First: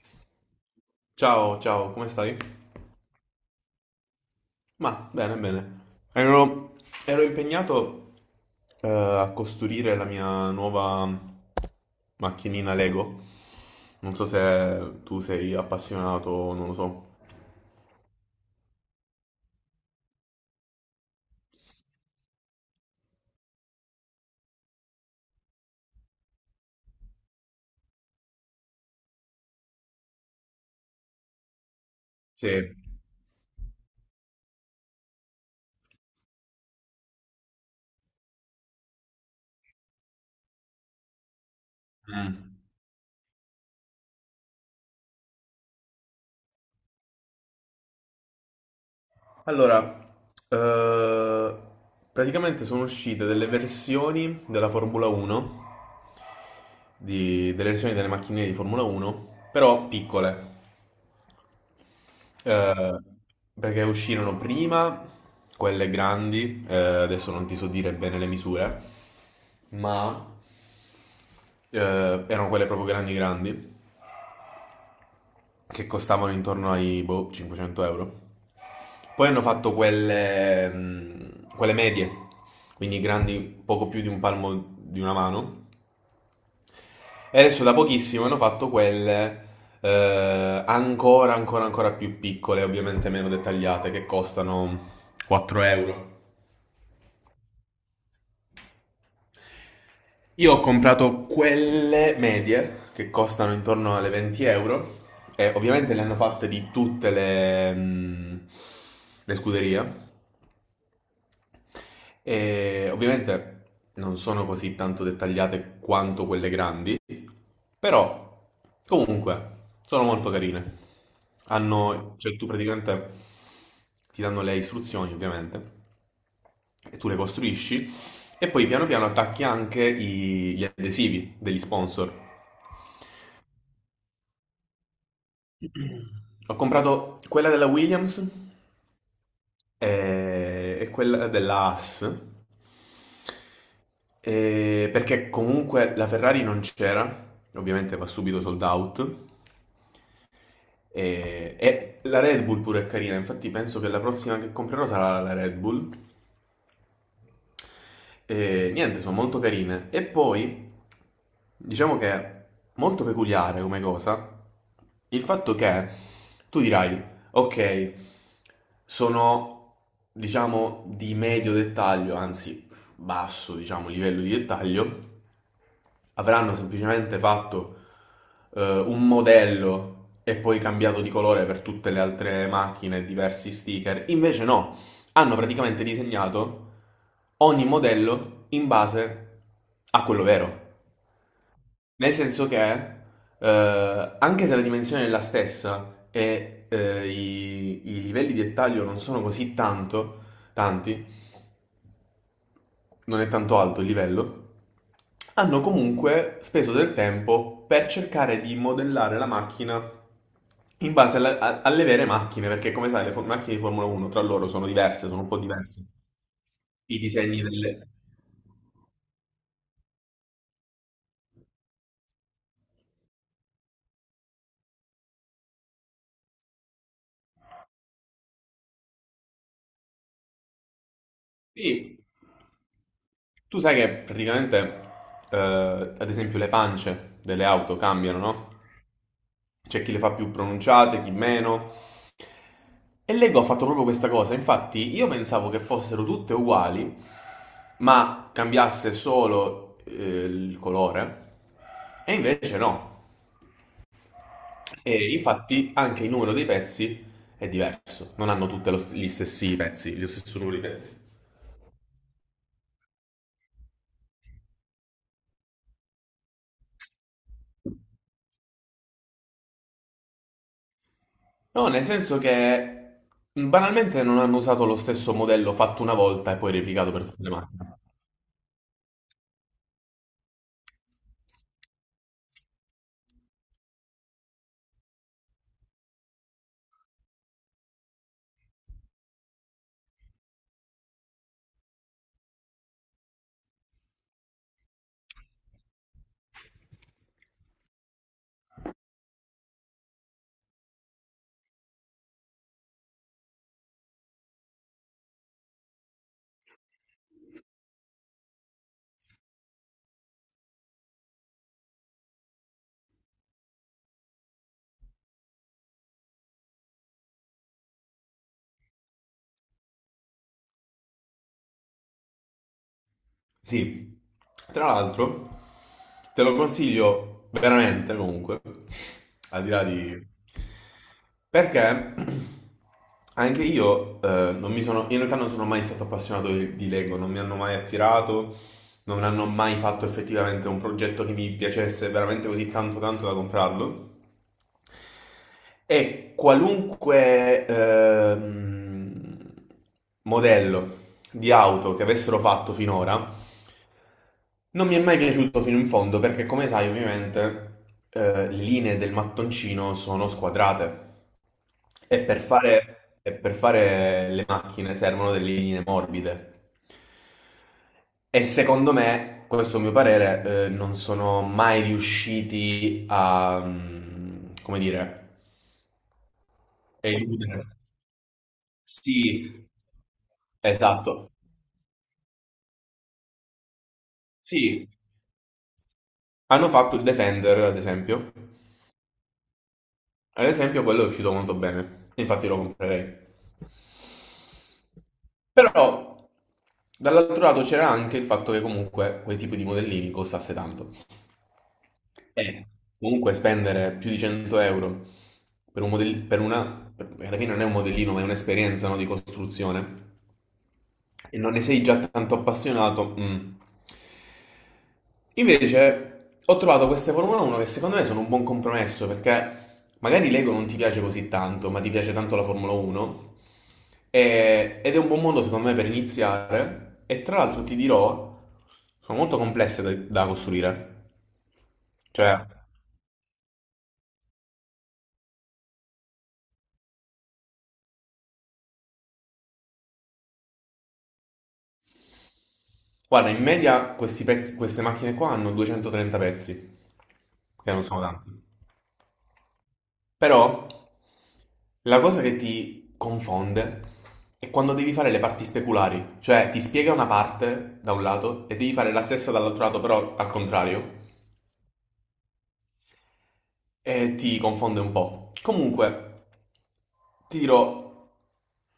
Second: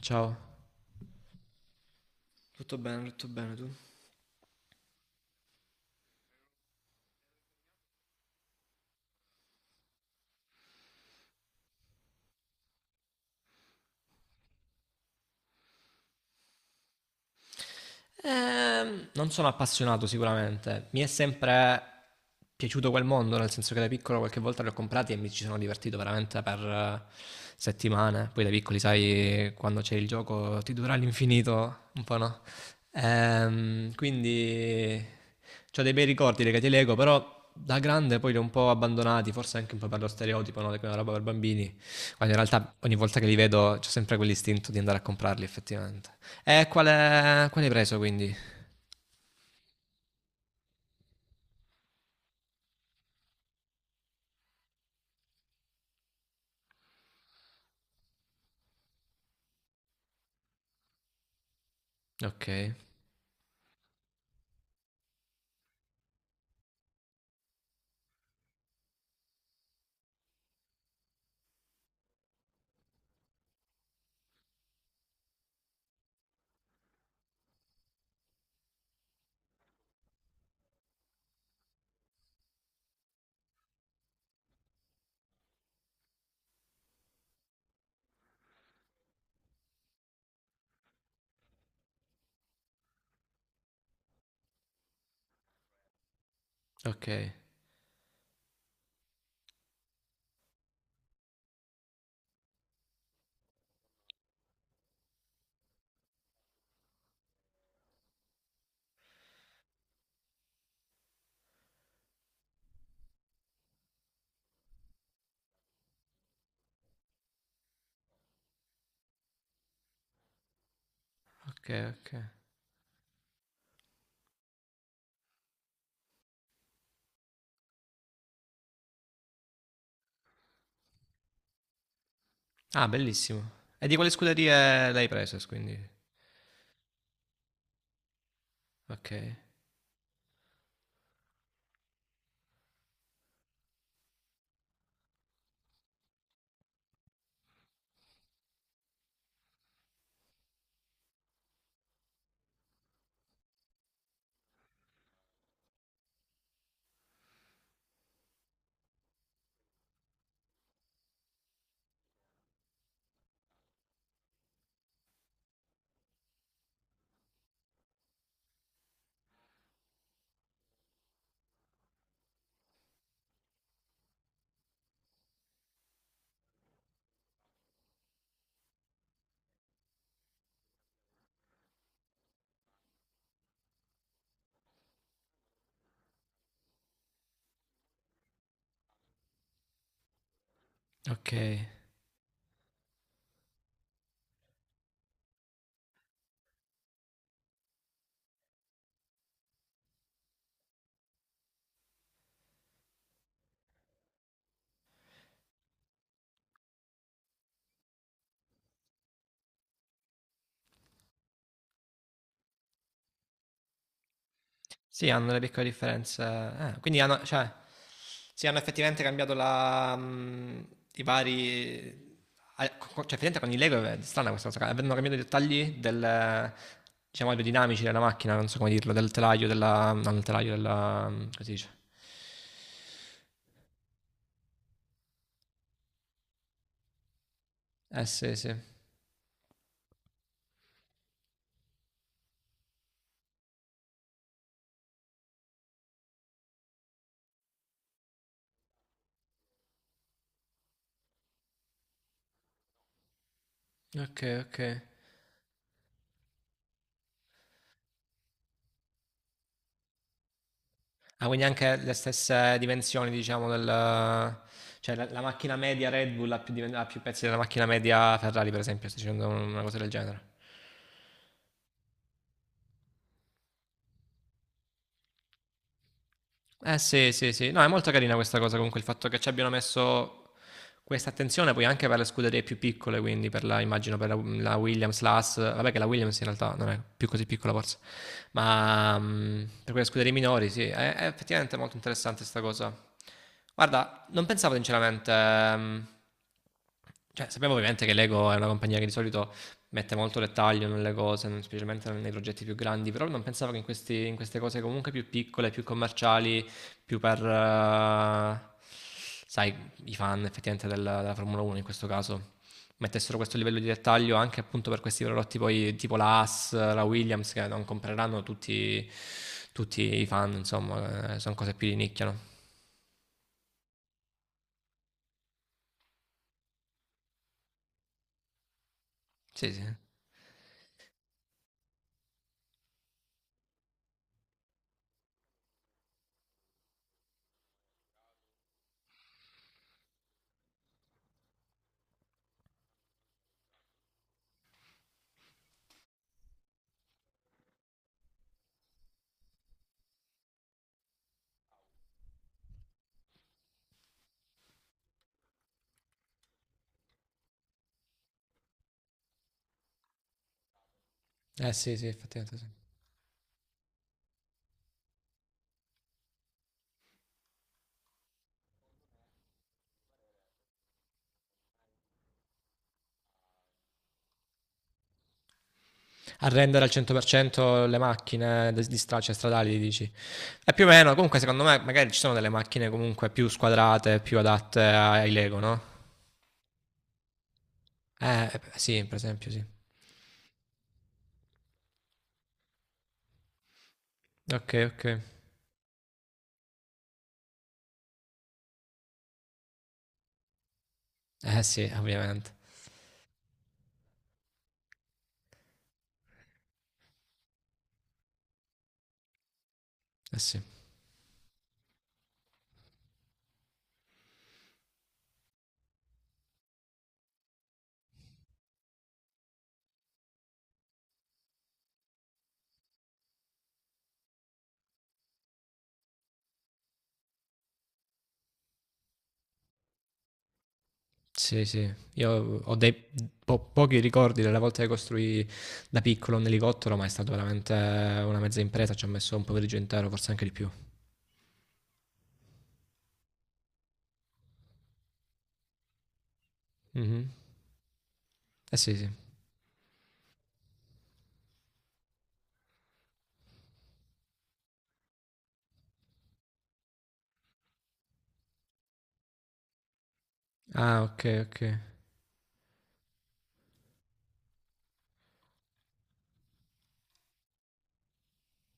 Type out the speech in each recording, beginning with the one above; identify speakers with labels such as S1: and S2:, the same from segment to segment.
S1: Ciao.
S2: Ciao, ciao, come stai? Ma bene, bene. Ero, ero impegnato a costruire la mia nuova macchinina Lego. Non so se tu sei appassionato, non lo so.
S1: Non sono appassionato sicuramente, mi è sempre piaciuto quel mondo, nel senso che da piccolo qualche volta li ho comprati e mi ci sono divertito veramente per settimane. Poi da piccoli, sai, quando c'è il gioco ti dura all'infinito, un po' no.
S2: Sì.
S1: Quindi ho dei bei ricordi legati ai Lego, però da grande poi li ho un po' abbandonati, forse anche un po' per lo stereotipo, no? Che è una roba per bambini, quando in
S2: Mm.
S1: realtà ogni volta che li vedo c'ho sempre quell'istinto di andare a comprarli effettivamente. E qual hai preso quindi?
S2: Allora, eh, praticamente sono uscite delle versioni della Formula 1, delle versioni delle macchinine di Formula 1, però piccole.
S1: Ok,
S2: Eh, Perché uscirono prima quelle grandi, adesso non ti so dire bene le misure, ma eh, erano quelle proprio grandi grandi, che costavano intorno ai boh, 500 euro. Poi hanno fatto quelle medie, quindi grandi poco più di un palmo di una mano. E adesso da pochissimo hanno fatto quelle ancora più piccole, ovviamente meno dettagliate, che costano 4 euro.
S1: ok,
S2: Io ho comprato quelle medie che costano intorno alle 20 euro e ovviamente le hanno fatte di tutte le scuderie e ovviamente non sono così tanto dettagliate quanto quelle grandi, però comunque sono molto carine.
S1: ok, ok.
S2: Cioè tu praticamente ti danno le istruzioni ovviamente e tu le costruisci e poi piano piano attacchi anche gli adesivi degli sponsor.
S1: Ah, bellissimo. E di quale scuderie l'hai preso quindi?
S2: Ho comprato quella della Williams
S1: Ok,
S2: e quella della Haas, perché comunque la Ferrari non c'era, ovviamente va subito sold out, e la Red Bull pure è carina, infatti penso che la prossima che comprerò sarà la Red Bull. E niente, sono molto carine. E poi, diciamo che è molto peculiare come cosa, il fatto che tu dirai, ok, sono, diciamo, di medio dettaglio, anzi basso, diciamo, livello di dettaglio, avranno semplicemente fatto un modello e poi cambiato di colore per tutte le altre macchine, diversi sticker. Invece no, hanno praticamente disegnato ogni modello in base a quello vero.
S1: ok.
S2: Nel senso che, anche se la dimensione è la stessa e i livelli di dettaglio non sono così tanto, tanti, non è tanto alto il livello, hanno comunque speso del tempo per cercare di modellare la macchina in base alle vere macchine, perché come sai le macchine di Formula 1 tra loro sono diverse,
S1: Sì,
S2: sono un
S1: hanno
S2: po'
S1: le piccole
S2: diverse.
S1: differenze. Ah,
S2: I
S1: quindi hanno,
S2: disegni
S1: cioè,
S2: delle...
S1: sì, hanno effettivamente cambiato i vari... ah, cioè, effettivamente con i Lego è strana questa cosa. Avevano cambiato i dettagli del, diciamo, aerodinamici della macchina, non so come dirlo, del telaio, della... non del telaio, della... come si dice?
S2: Sì. Tu sai che praticamente, ad esempio, le pance delle auto
S1: Eh
S2: cambiano,
S1: sì,
S2: no?
S1: sì.
S2: C'è chi le fa più pronunciate, chi meno. E Lego ha fatto proprio questa cosa, infatti io pensavo che fossero tutte uguali, ma cambiasse solo il colore, e invece no.
S1: Ok, ok.
S2: E infatti anche il numero dei pezzi è diverso, non hanno tutti gli stessi pezzi, lo stesso numero di pezzi.
S1: Ah, quindi anche le stesse dimensioni, diciamo, del... Cioè la macchina media Red Bull ha più pezzi della macchina media Ferrari, per esempio, sto dicendo una cosa del genere.
S2: No, nel senso che banalmente non hanno usato lo stesso modello fatto una volta e poi
S1: Eh
S2: replicato per
S1: sì,
S2: tutte le
S1: sì, sì. No, è
S2: macchine.
S1: molto carina questa cosa comunque, il fatto che ci abbiano messo questa attenzione poi anche per le scuderie più piccole, quindi per la Williams, la Haas, vabbè che la Williams in realtà non è più così piccola forse, ma per quelle scuderie minori sì, è effettivamente molto interessante questa cosa. Guarda, non pensavo sinceramente. Cioè, sappiamo ovviamente che Lego è una compagnia che di solito mette molto dettaglio nelle cose, specialmente nei progetti più grandi, però non pensavo che in queste cose comunque più piccole, più commerciali, più per, sai, i fan effettivamente della, della Formula 1 in questo caso mettessero questo livello di dettaglio anche appunto per questi prodotti poi tipo la Haas, la Williams che non compreranno tutti i fan, insomma, sono cose più di nicchia, no?
S2: Sì, tra l'altro te lo consiglio veramente comunque, al di
S1: Sì, sì.
S2: là di... Perché anche io non mi sono, in realtà non sono mai stato appassionato di Lego, non mi hanno mai attirato, non hanno mai fatto effettivamente un progetto che mi piacesse veramente così tanto tanto da comprarlo. E qualunque modello di auto che avessero fatto finora, non mi è mai piaciuto fino in fondo perché, come sai, ovviamente, le linee del mattoncino sono squadrate
S1: Eh sì, sì, effettivamente sì.
S2: e per fare le macchine servono delle linee morbide. E secondo me, questo è il mio parere, non sono mai riusciti a, come dire,
S1: A rendere al
S2: eludere.
S1: 100% le macchine di cioè
S2: Sì,
S1: stradali, dici. E più o meno,
S2: esatto.
S1: comunque secondo me magari ci sono delle macchine comunque più squadrate, più adatte
S2: Sì,
S1: ai Lego, no?
S2: hanno fatto il Defender, ad esempio.
S1: Sì, per esempio, sì.
S2: Ad esempio, quello è uscito molto bene. Infatti lo comprerei.
S1: Ok, ok.
S2: Però dall'altro lato c'era anche il fatto che comunque quel tipo di modellini costasse tanto.
S1: Eh sì, ovviamente.
S2: E comunque spendere più di 100 euro per un modellino, per una, alla fine non è un modellino, ma è un'esperienza, no, di costruzione,
S1: Eh sì.
S2: e non ne sei già tanto appassionato. Mm. Invece ho trovato queste Formula 1 che secondo me sono un buon compromesso perché magari l'ego non ti piace così tanto, ma ti piace tanto la Formula 1 ed è un buon modo secondo me per iniziare e tra l'altro ti dirò, sono molto complesse da costruire.
S1: Sì, sì. Io
S2: Cioè,
S1: ho dei pochi ricordi delle volte che costruì da piccolo un elicottero, ma è stata veramente una mezza impresa. Ci ho messo un pomeriggio intero, forse anche di più.
S2: guarda, in media questi queste macchine qua hanno 230 pezzi,
S1: Mhm.
S2: che non sono tanti.
S1: Eh sì, sì.
S2: Però la cosa che ti confonde è quando devi fare le parti speculari, cioè ti spiega una parte da un lato e devi fare la stessa dall'altro lato, però al contrario,
S1: Ah, ok, ok.
S2: e ti confonde un po'. Comunque, ti dirò,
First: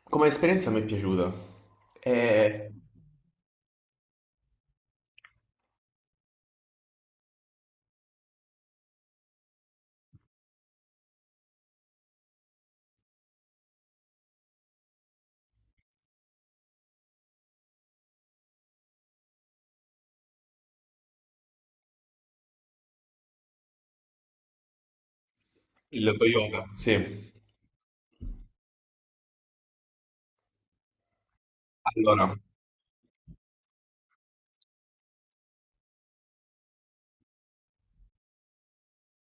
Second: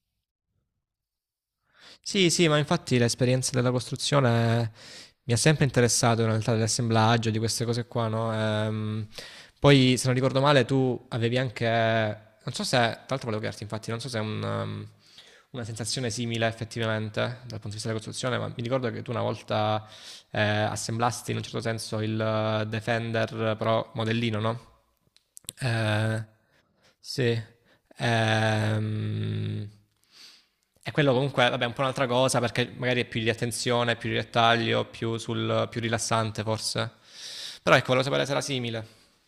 S2: come esperienza mi è piaciuta.
S1: Sì, sì, ma
S2: È
S1: infatti l'esperienza della costruzione mi ha sempre interessato in realtà dell'assemblaggio, di queste cose qua, no? Poi, se non ricordo male, tu avevi anche, non so se, tra l'altro volevo chiederti, infatti, non so se è una sensazione simile effettivamente dal punto di vista della costruzione, ma mi ricordo che tu una volta assemblasti in un certo senso il Defender però modellino, no?
S2: il
S1: Eh,
S2: yoga, sì.
S1: sì. Ehm, e quello comunque, vabbè, è un po' un'altra cosa
S2: Allora,
S1: perché magari è più di attenzione, più di dettaglio, più, sul, più rilassante forse. Però ecco, volevo sapere se era simile.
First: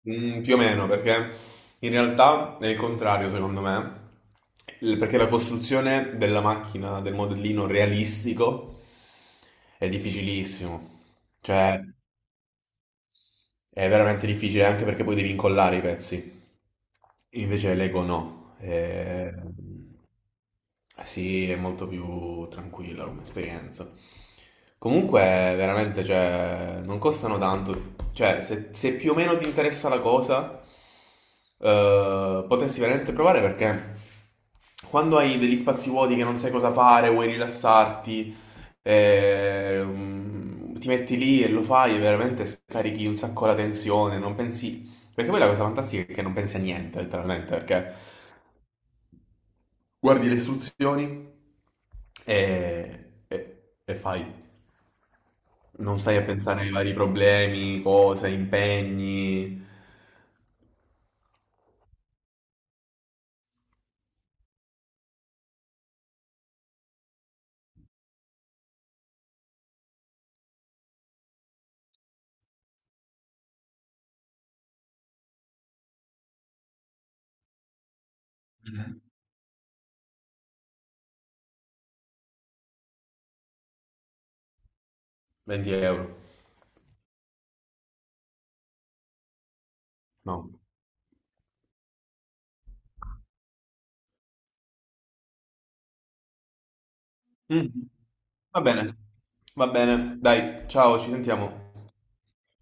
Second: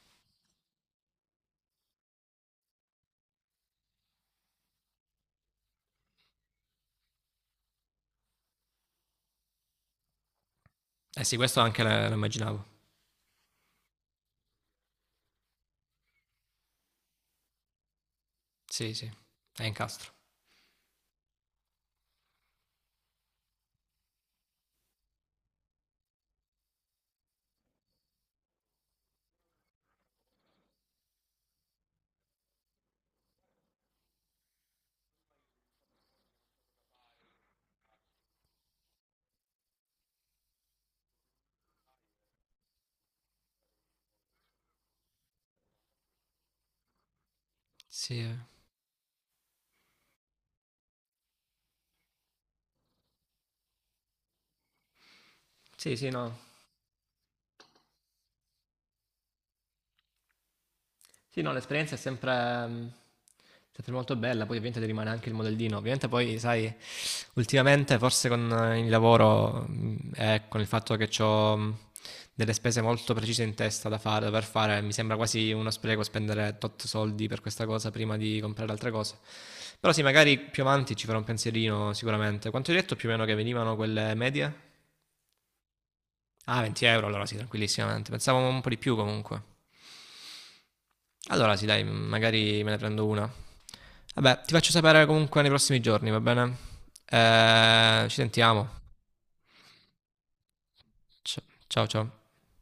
S2: Più o meno, perché in realtà è il contrario, secondo me. Perché la costruzione della macchina, del modellino realistico è difficilissimo.
S1: Eh sì, questo
S2: Cioè,
S1: anche lo immaginavo.
S2: è veramente difficile anche perché poi devi incollare i pezzi. Invece Lego no.
S1: Sì, sì, è incastro.
S2: Sì, è molto più tranquilla come esperienza. Comunque, veramente, cioè, non costano tanto. Cioè, se più o meno ti interessa la cosa, potresti veramente provare perché quando hai degli spazi vuoti che non sai cosa fare, vuoi rilassarti, ti metti lì e lo fai e veramente scarichi un sacco la tensione, non pensi... Perché poi la cosa fantastica è che non pensi a niente, letteralmente, perché
S1: Sì, eh.
S2: guardi le istruzioni e fai.
S1: Sì,
S2: Non
S1: sì,
S2: stai a
S1: no.
S2: pensare ai vari problemi, cose, impegni.
S1: Sì, no, l'esperienza è sempre, mh, sempre molto bella, poi ovviamente ti rimane anche il modellino. Ovviamente poi, sai, ultimamente forse con il lavoro e con il fatto che ho delle spese molto precise in testa da fare, da dover fare, mi sembra quasi uno spreco spendere tot soldi per questa cosa prima di comprare altre cose. Però sì, magari più avanti ci farò un pensierino sicuramente. Quanto hai detto più o meno che venivano quelle medie?
S2: 20 euro.
S1: Ah, 20 euro, allora sì, tranquillissimamente. Pensavo un po' di più comunque.
S2: No.
S1: Allora sì, dai, magari me ne prendo una. Vabbè, ti faccio sapere comunque nei prossimi giorni, va bene?
S2: Mm.
S1: Ci
S2: Va
S1: sentiamo.
S2: bene, va bene. Dai, ciao, ci
S1: Ciao ciao.
S2: sentiamo.
S1: Ciao.